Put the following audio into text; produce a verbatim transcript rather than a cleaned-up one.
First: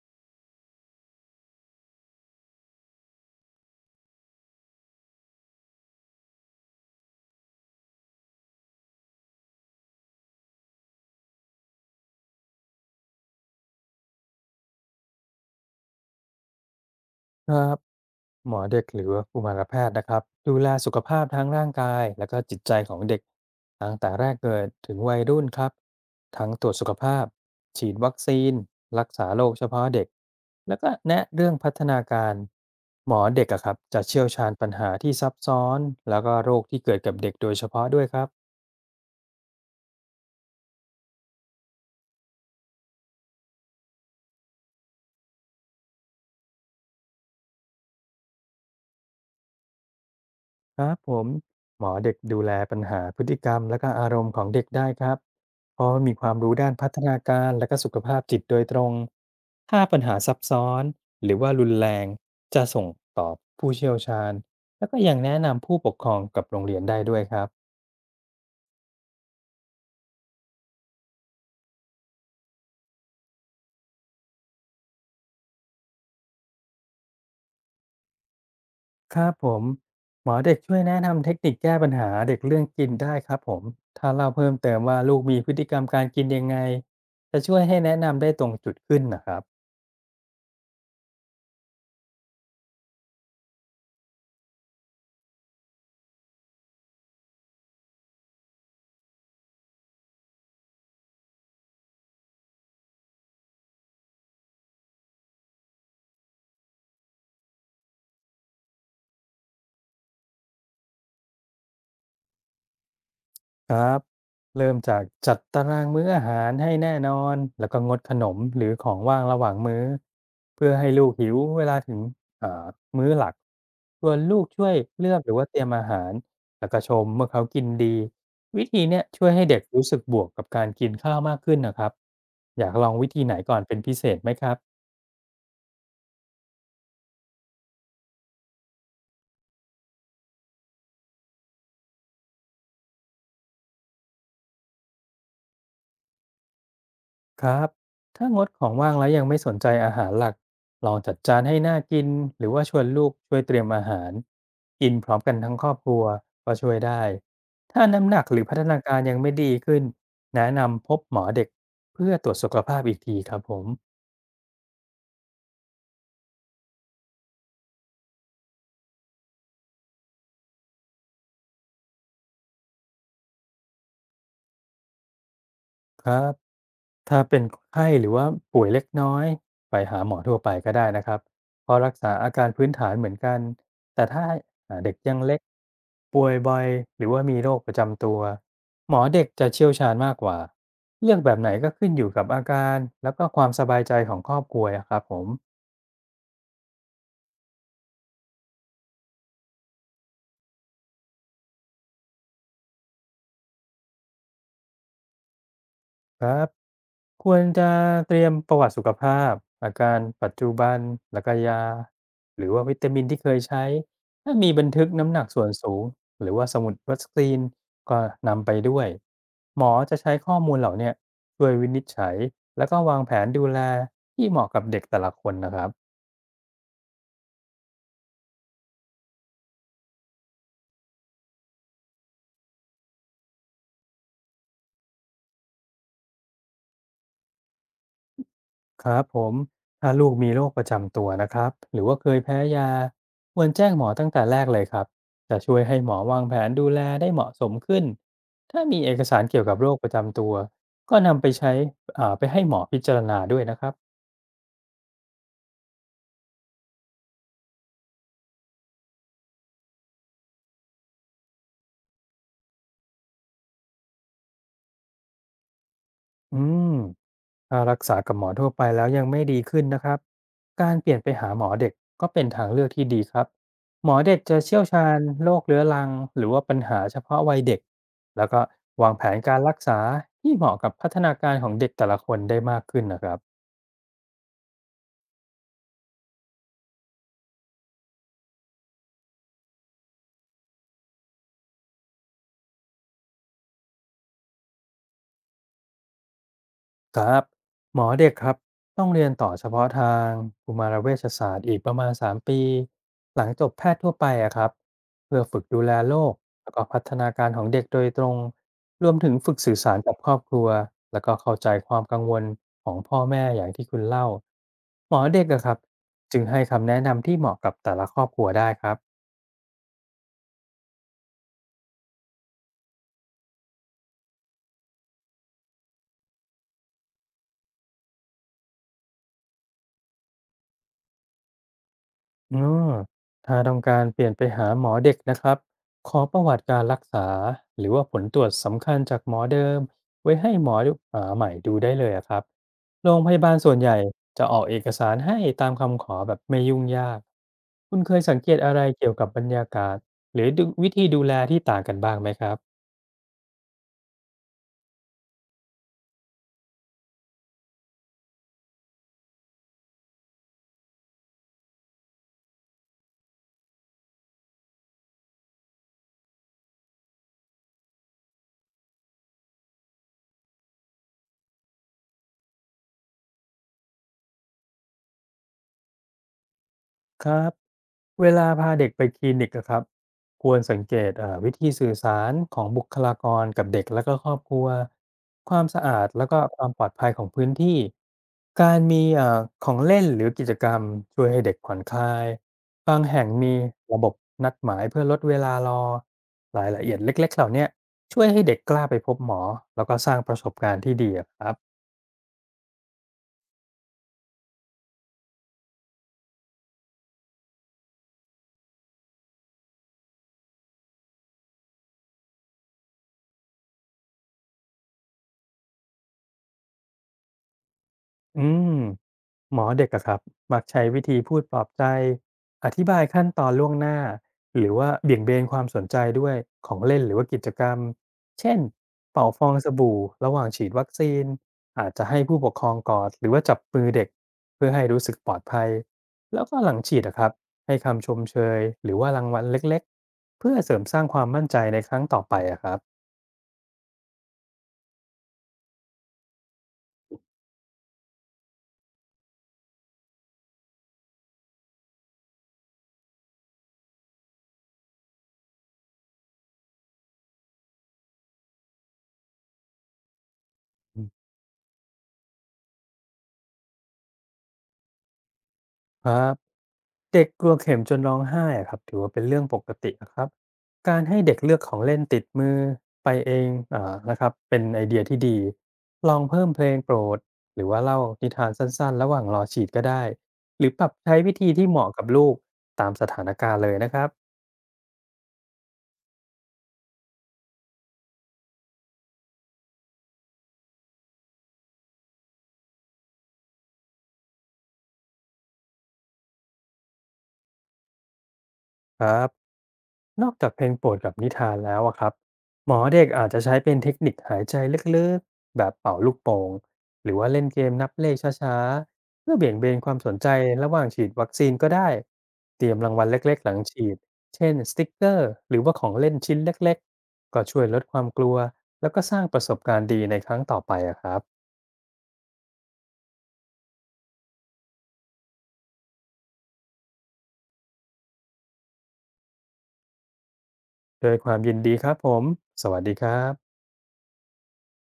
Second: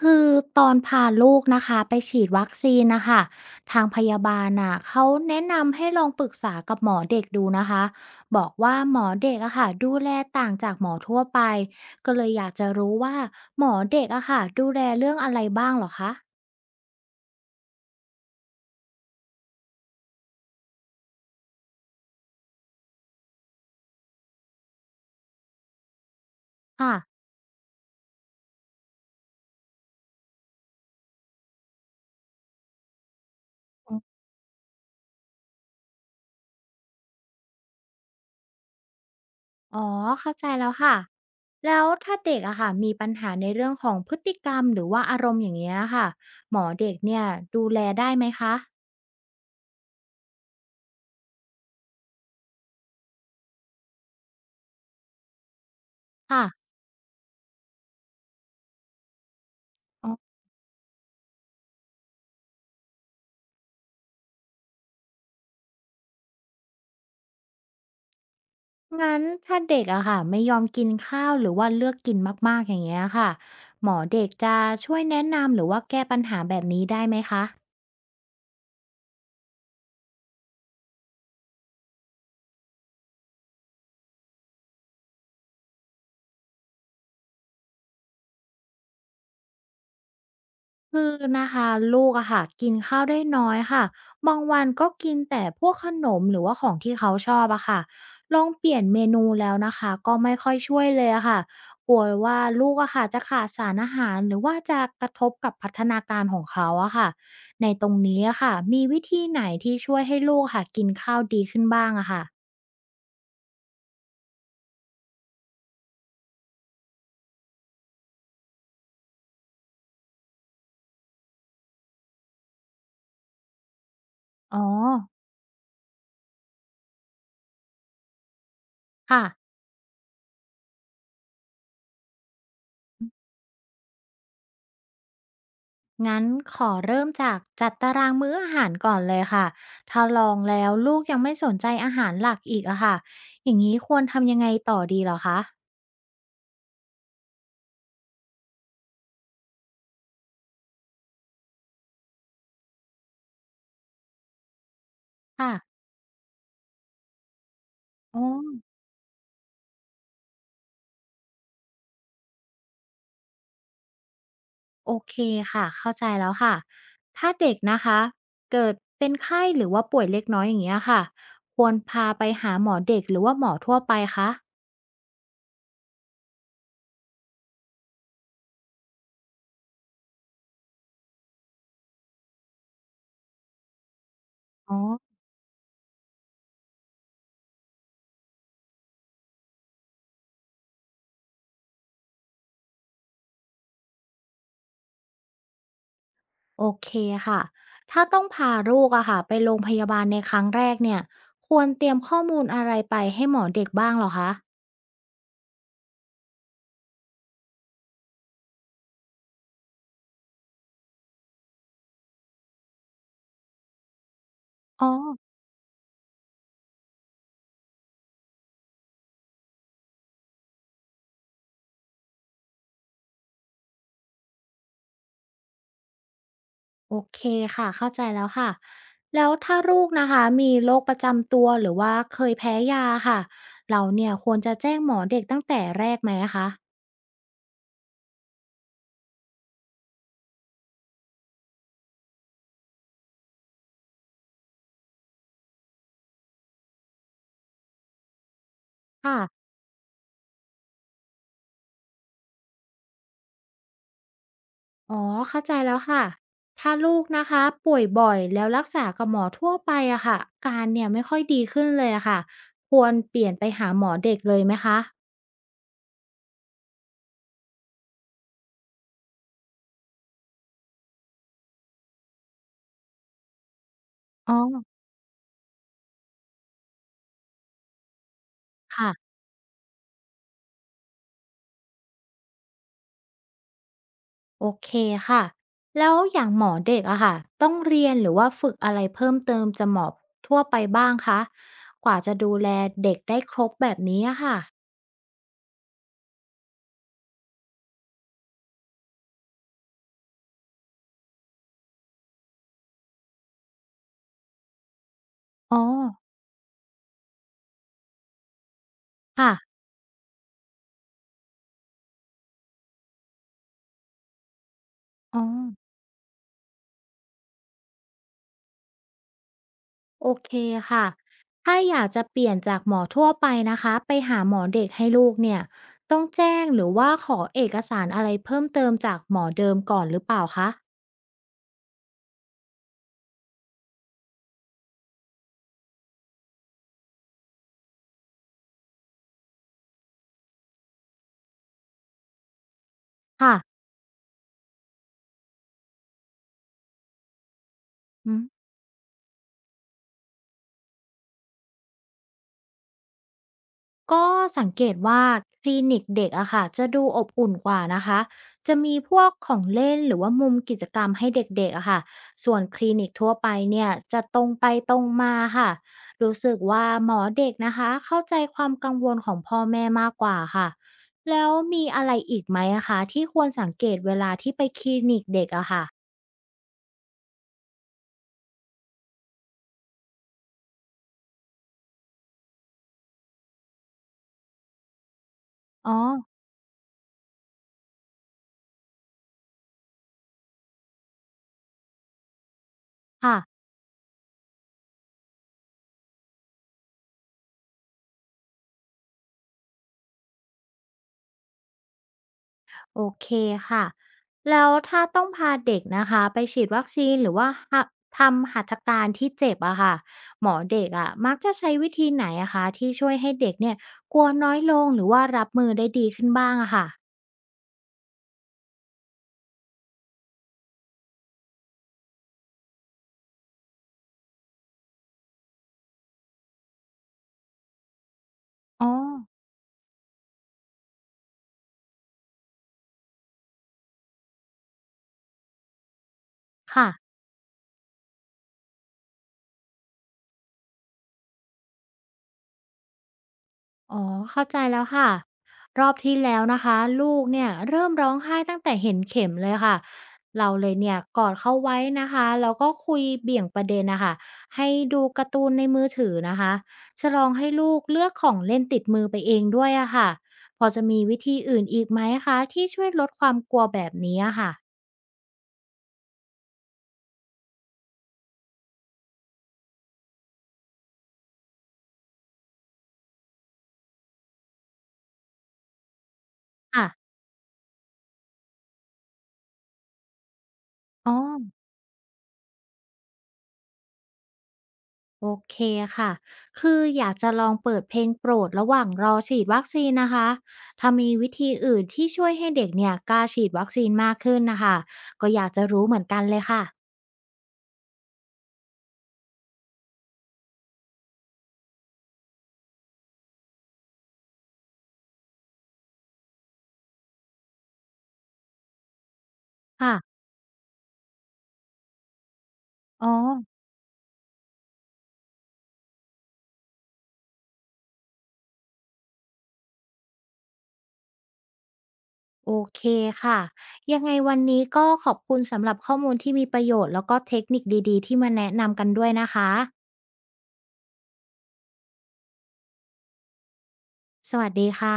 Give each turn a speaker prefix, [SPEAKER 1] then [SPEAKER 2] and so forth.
[SPEAKER 1] คือตอนพาลูกนะคะไปฉีดวัคซีนนะคะทางพยาบาลน่ะเขาแนะนำให้ลองปรึกษากับหมอเด็กดูนะคะบอกว่าหมอเด็กอะค่ะดูแลต่างจากหมอทั่วไปก็เลยอยากจะรู้ว่าหมอเด็กอะค่ะดูแลเรื่องอะไรบ้างเหรอคะ
[SPEAKER 2] ครับหมอเด็กหรือว่ากุมารแพทย์นะครับดูแลสุขภาพทั้งร่างกายและก็จิตใจของเด็กตั้งแต่แรกเกิดถึงวัยรุ่นครับทั้งตรวจสุข
[SPEAKER 1] ค่ะ
[SPEAKER 2] ภาพฉีดวัคซีนรักษาโรคเฉพาะเด็กแล้วก็แนะเรื่องพัฒนาการหมอเด็กอะครับ
[SPEAKER 1] อ๋
[SPEAKER 2] จะ
[SPEAKER 1] อ
[SPEAKER 2] เชี่ยวชาญปัญหาที่ซับซ้อนแล้วก็โรคที่เกิดกับเด็กโดยเฉพาะด้วยครับ
[SPEAKER 1] อ๋อเข้าใจแล้วค่ะแล้วถ้าเด็กอะค่ะมีปัญหาในเรื่องของพฤติกรรมหรือว่าอารมณ์อย่างเงี้ยค่ะหมอเด็กเนี่ยดูแลได้ไหมคะ
[SPEAKER 2] ครับผมหมอเด็กดูแลปัญหาพฤติกรรมและก็อารมณ์ของเด็กได้ครับเพราะมีความ
[SPEAKER 1] ค่ะ
[SPEAKER 2] รู้ด้านพัฒนาการและก็สุขภาพจิตโดยตรงถ้าปัญหาซับซ้อนหรือว่ารุนแรงจะส่งต่อผู้เชี่ยวชาญแล้วก็ยังแนะนำผู้ปกครองกับโรงเรียนได้ด้วยครับ
[SPEAKER 1] งั้นถ้าเด็กอะค่ะไม่ยอมกินข้าวหรือว่าเลือกกินมากๆอย่างเงี้ยค่ะหมอเด็กจะช่วยแนะนำหรือว่าแก้ปัญหาแบบนี้ได้ไหมคะ
[SPEAKER 2] ครับผมหมอเด็กช่วยแนะนำเทคนิคแก้ปัญหาเด็กเรื่องกินได้ครับผมถ้าเล่าเพิ่มเติมว่าลูกมีพฤติกรรมการกินยังไงจะช่วยให้แนะนำได้ตรงจุดขึ้นนะครับ
[SPEAKER 1] คือนะคะลูกอะค่ะกินข้าวได้น้อยค่ะบางวันก็กินแต่พวกขนมหรือว่าของที่เขาชอบอะค่ะลองเปลี่ยนเมนูแล้วนะคะก็ไม่ค่อยช่วยเลยอะค่ะกลัวว่าลูกอะค่ะจะขาดสารอาหารหรือว่าจะกระทบกับพัฒนาการของเขาอะค่ะในตรงนี้อะค่ะมีวิธีไหนที่ช่วยให้ลูกค่ะกินข้าวดีขึ้นบ้างอะค่ะ
[SPEAKER 2] ครับเริ่มจากจัดตารางมื้ออาหารให้แน่นอนแล้วก็งดขนมหรือของว่างระหว่างมื้อเพื่อให้ลูกหิวเวลาถึงเอ่อมื้อหลักส่วนลูก
[SPEAKER 1] อ๋อ
[SPEAKER 2] ช่วยเลือกหรือว่าเตรียมอาหารแล้วก็ชมเมื่อเขากินดีวิธีเนี้ย
[SPEAKER 1] ค่ะ
[SPEAKER 2] ช่วยให้เด็กรู้สึกบวกกับการกินข้าวมากขึ้นนะครับอยากลองวิธีไหนก่อนเป็นพิเศษไหมครับ
[SPEAKER 1] งั้นขอเริ่มจากจัดตารางมื้ออาหารก่อนเลยค่ะถ้าลองแล้วลูกยังไม่สนใจอาหารหลักอีกอะค่ะอย่างนี้ควรทำยังไงต่อดีเหรอคะ
[SPEAKER 2] ครับถ้างดของว่างแล้วยังไม่สนใจอาหารหลักลองจัดจานให้น่ากินหรือว่าชวนลูกช่วยเตรียมอาหารกินพร้อมกัน
[SPEAKER 1] ค่ะ
[SPEAKER 2] ทั้งครอบครัวก็ช่วยได้ถ้าน้ำห
[SPEAKER 1] อ๋
[SPEAKER 2] นั
[SPEAKER 1] อ
[SPEAKER 2] กหรือพัฒนาการยังไม่ดีขึ้นแนะนำพบหมอเด็กเพื่อตรวจสุขภาพอีกทีครับผม
[SPEAKER 1] โอเคค่ะเข้าใจแล้วค่ะถ้าเด็กนะคะเกิดเป็นไข้หรือว่าป่วยเล็กน้อยอย่างเงี้ยค่ะควรพาไปหาหมอเด็กหรือว่าหมอทั่วไปคะ
[SPEAKER 2] ครับถ้าเป็นไข้หรือว่าป่วยเล็กน้อยไปหาหมอทั่วไปก็ได้นะครับเพราะรักษาอาการพื้นฐานเหมือนกันแต่ถ้า
[SPEAKER 1] อ๋อ
[SPEAKER 2] อ่าเด็กยังเล็กป่วยบ่อยหรือว่ามีโรคประจำตัวหมอเด็กจะเชี่ยวชาญมากกว่าเลือกแบบไหนก็ขึ้นอยู่กับอาการแล้วก็ความสบายใจของครอบครัวอะครับผม
[SPEAKER 1] โอเคค่ะถ้าต้องพาลูกอะค่ะไปโรงพยาบาลในครั้งแรกเนี่ยควรเตรียมข้อมูลอะไรไปให้หมอเด็กบ้างเหรอคะ
[SPEAKER 2] ครับควรจะเตรียมประวัติสุขภาพอาการปัจจุบันแล้วก็ยาหรือว่าวิตามินที่เคยใช้ถ้ามีบันทึ
[SPEAKER 1] อ๋
[SPEAKER 2] ก
[SPEAKER 1] อ
[SPEAKER 2] น้ำหนักส่วนสูงหรือว่าสมุดวัสกรีนก็นำไปด้วยหมอจะใช้ข้อมูลเหล่าเนี้ยช่วยวินิจฉัยแล้วก็วางแผนดูแลที่เหมาะกับเด็กแต่ละคนนะครับ
[SPEAKER 1] โอเคค่ะเข้าใจแล้วค่ะแล้วถ้าลูกนะคะมีโรคประจำตัวหรือว่าเคยแพ้ยาค่ะเราเนี่ยควรจะแจ้งหมอเด็กตั้งแต่แรกไหมะคะ
[SPEAKER 2] ครับผมถ้าลูกมีโรคประจำตัวนะครับ หรือว่าเคยแพ้ยาควรแจ้งหมอตั้งแต่แรกเลยครับ จะช่วยให้หมอวางแผนดูแลได้เหมาะสมขึ้น ถ้ามีเอกสารเกี่ย
[SPEAKER 1] ค่ะ
[SPEAKER 2] วกับโรคประจำตัวก็นำไปใช้อ่าไปให้หมอพิจารณาด้วยนะครับ
[SPEAKER 1] อ๋อเข้าใจแล้วค่ะถ้าลูกนะคะป่วยบ่อยแล้วรักษากับหมอทั่วไปอะค่ะอาการเนี่ยไม่ค่อยดีขึ้นเลยอะค่ะควรเปลี่ยนไปหาหมอเด็กเลยไหมคะ
[SPEAKER 2] อืมถ้ารักษากับหมอทั่วไปแล้วยังไม่ดีขึ้นนะครับการเปลี่ยนไปหาหมอเด็กก็เป็นทางเลือกที่ดีครับหมอเด็ก
[SPEAKER 1] อ๋
[SPEAKER 2] จะเชี่ยว
[SPEAKER 1] อ
[SPEAKER 2] ชาญโรคเรื้อรังหรือว่าปัญหาเฉพาะวัยเด็กแล้วก็วา
[SPEAKER 1] ค่ะ
[SPEAKER 2] งแผนการรักษาที่เหมาะกับพัฒนาการของเด็กแต่ละคนได้มากขึ้นนะครับ
[SPEAKER 1] โอเคค่ะ แล้วอย่างหมอเด็กอะค่ะต้องเรียนหรือว่าฝึกอะไรเพิ่มเติมจะหมอทั่วไปบ้างคะกว่าจะดูแลเด็กได้ครบแบบนี้อะค่ะ
[SPEAKER 2] ครับหมอเด็กครับต้องเรียนต่อเฉพาะทางกุมารเวชศาสตร์อีกประมาณสามปีหลังจบแพทย์ทั่วไปอะครับเพื่อฝึก
[SPEAKER 1] อ๋อ
[SPEAKER 2] ดูแลโรคแล้วก็พัฒนาการของเด็กโดยตรงรวมถึง
[SPEAKER 1] ค่ะ
[SPEAKER 2] ฝึกสื่อสารกับครอบครัวแล้วก็เข้าใจความกังวลของพ่อแม่อย่างที่คุณเล่าหมอ
[SPEAKER 1] อ๋อ
[SPEAKER 2] เด็กอะครับจึงให้คำแนะนำที่เหมาะกับแต่ละครอบครัวได้ครับ
[SPEAKER 1] โอเคค่ะ ถ้าอยากจะเปลี่ยนจากหมอทั่วไปนะคะไปหาหมอเด็กให้ลูกเนี่ยต้องแจ้งหรือว่าขอเอกสารอะไรเพิ่มเติมจากหมอเดิมก่อนหรือเปล่าคะ
[SPEAKER 2] อ๋อถ้าต้องการเปลี่ยนไปหาหมอเด็กนะครับขอประวัติการรักษาหรือว่าผลตรวจสำคัญจากหมอเดิมไว้ให้หมอดูอ่าใหม่ดูได้เลยอะครับโรงพยาบา
[SPEAKER 1] ค่ะ
[SPEAKER 2] ลส่วนใหญ่จะออกเอกสารให้ตามคำขอแบบไม่ยุ่งยากคุณเคย
[SPEAKER 1] อื
[SPEAKER 2] สัง
[SPEAKER 1] ม
[SPEAKER 2] เกตอะไรเกี่ยวกับบรรยากาศหรือดูวิธีดูแลที่ต่างกันบ้างไหมครับ
[SPEAKER 1] ก็สังเกตว่าคลินิกเด็กอะค่ะจะดูอบอุ่นกว่านะคะจะมีพวกของเล่นหรือว่ามุมกิจกรรมให้เด็กๆอะค่ะส่วนคลินิกทั่วไปเนี่ยจะตรงไปตรงมาค่ะรู้สึกว่าหมอเด็กนะคะเข้าใจความกังวลของพ่อแม่มากกว่าค่ะแล้วมีอะไรอีกไหมอะคะที่ควรสังเกตเวลาที่ไปคลินิกเด็กอะค่ะ
[SPEAKER 2] ครับเวลาพาเด็กไปคลินิกอะครับควรสังเกตเอ่อวิธีสื่อสารของบุคลากรกับเด็กและก็ครอบครัวความสะ
[SPEAKER 1] อ๋อ
[SPEAKER 2] อาดแล้วก็ความปลอดภัยของพื้นที่การมีเอ่อของเล่นหรือกิจกรรมช่วยให้เด็กผ่อนคลายบางแห่ง
[SPEAKER 1] ค่ะ
[SPEAKER 2] มีระบบนัดหมายเพื่อลดเวลารอรายละเอียดเล็กๆเหล่าเนี้ยช่วยให้เด็กกล้าไปพบหมอแล้วก็สร้างประสบการณ์ที่ดีอะครับ
[SPEAKER 1] โอเคค่ะแล้วถ้าต้องพาเด็กนะคะไปฉีดวัคซีนหรือว่าหะทำหัตถการที่เจ็บอะค่ะหมอเด็กอะมักจะใช้วิธีไหนอะคะที่ช่วยให้เด็กเนี่ยกลัวน้อยลงหรือว่ารับมือได้ดีขึ้นบ้างอะค่ะ
[SPEAKER 2] อืมหมอเด็กอะครับมักใช้วิธีพูดปลอบใจอธิบายขั้นตอนล่วงหน้าหรือว่าเบี่ยงเบนความสนใจด้วยของเล่นหรือว่ากิจกรรมเช่น
[SPEAKER 1] อ๋อ
[SPEAKER 2] เป่าฟองสบู่ระหว่างฉีดวัคซีนอาจจะให้ผู้ปกครองกอดหรือว่าจับมือเด็กเพื่อให้รู้สึกปลอดภัยแล้วก็หลัง
[SPEAKER 1] ค่ะ
[SPEAKER 2] ฉีดอะครับให้คำชมเชยหรือว่ารางวัลเล็กๆเพื่อเสริมสร้างความมั่นใจในครั้งต่อไปอะครับ
[SPEAKER 1] อ๋อเข้าใจแล้วค่ะรอบที่แล้วนะคะลูกเนี่ยเริ่มร้องไห้ตั้งแต่เห็นเข็มเลยค่ะเราเลยเนี่ยกอดเขาไว้นะคะแล้วก็คุยเบี่ยงประเด็นนะคะให้ดูการ์ตูนในมือถือนะคะฉลองให้ลูกเลือกของเล่นติดมือไปเองด้วยอะค่ะพอจะมีวิธีอื่นอีกไหมคะที่ช่วยลดความกลัวแบบนี้อะค่ะ
[SPEAKER 2] ครับเด็กกลัวเข็มจนร้องไห้อะครับถือว่าเป็นเรื่องปกตินะครับการให้เด็กเลือกของเล่นติดมือไปเองอ่านะครับเป็นไอเดียที่ดีลองเพิ่มเพลง
[SPEAKER 1] ค่ะ
[SPEAKER 2] โปรดหรือว่าเล่านิทานสั้นๆระหว่างรอฉีดก็ได้หรือปรับ
[SPEAKER 1] อ๋อ
[SPEAKER 2] ใช้วิธีที่เหมาะกับลูกตามสถานการณ์เลยนะครับ
[SPEAKER 1] โอเคค่ะ คืออยากจะลองเปิดเพลงโปรดระหว่างรอฉีดวัคซีนนะคะ ถ้ามีวิธีอื่นที่ช่วยให้เด็กเนี่ยกล้าฉีดวัคซีนมากขึ้นนะคะ ก็อยากจะรู้เหมือนกันเลยค่ะ
[SPEAKER 2] ครับนอกจากเพลงโปรดกับนิทานแล้วอะครับหมอเด็กอาจจะใช้เป็นเทคนิคหายใจลึกๆแบบเป่าลูกโป่งหรือว่าเล่นเกมนับเลขช้าๆเพื่อเบี่ยงเบนค
[SPEAKER 1] ค่ะ
[SPEAKER 2] วามสนใจระหว่างฉีดวัคซีนก็ได้เตรียมรางวั
[SPEAKER 1] อ๋
[SPEAKER 2] ล
[SPEAKER 1] อ
[SPEAKER 2] เล็กๆหลังฉีดเช่นสติกเกอร์หรือว่าของเล่นชิ้นเล็กๆก็ช่วยลดความกลัวแล้วก็สร้างประสบการณ์ดีในครั้งต่อไปอะครับ
[SPEAKER 1] โอเคค่ะ ยังไงวันนี้ก็ขอบคุณสำหรับข้อมูลที่มีประโยชน์แล้วก็เทคนิคดีๆที่มาแนะนำกันด้วยนะคะ
[SPEAKER 2] โดวยความยินดีครับผมสวัสดีครับ
[SPEAKER 1] สวัสดีค่ะ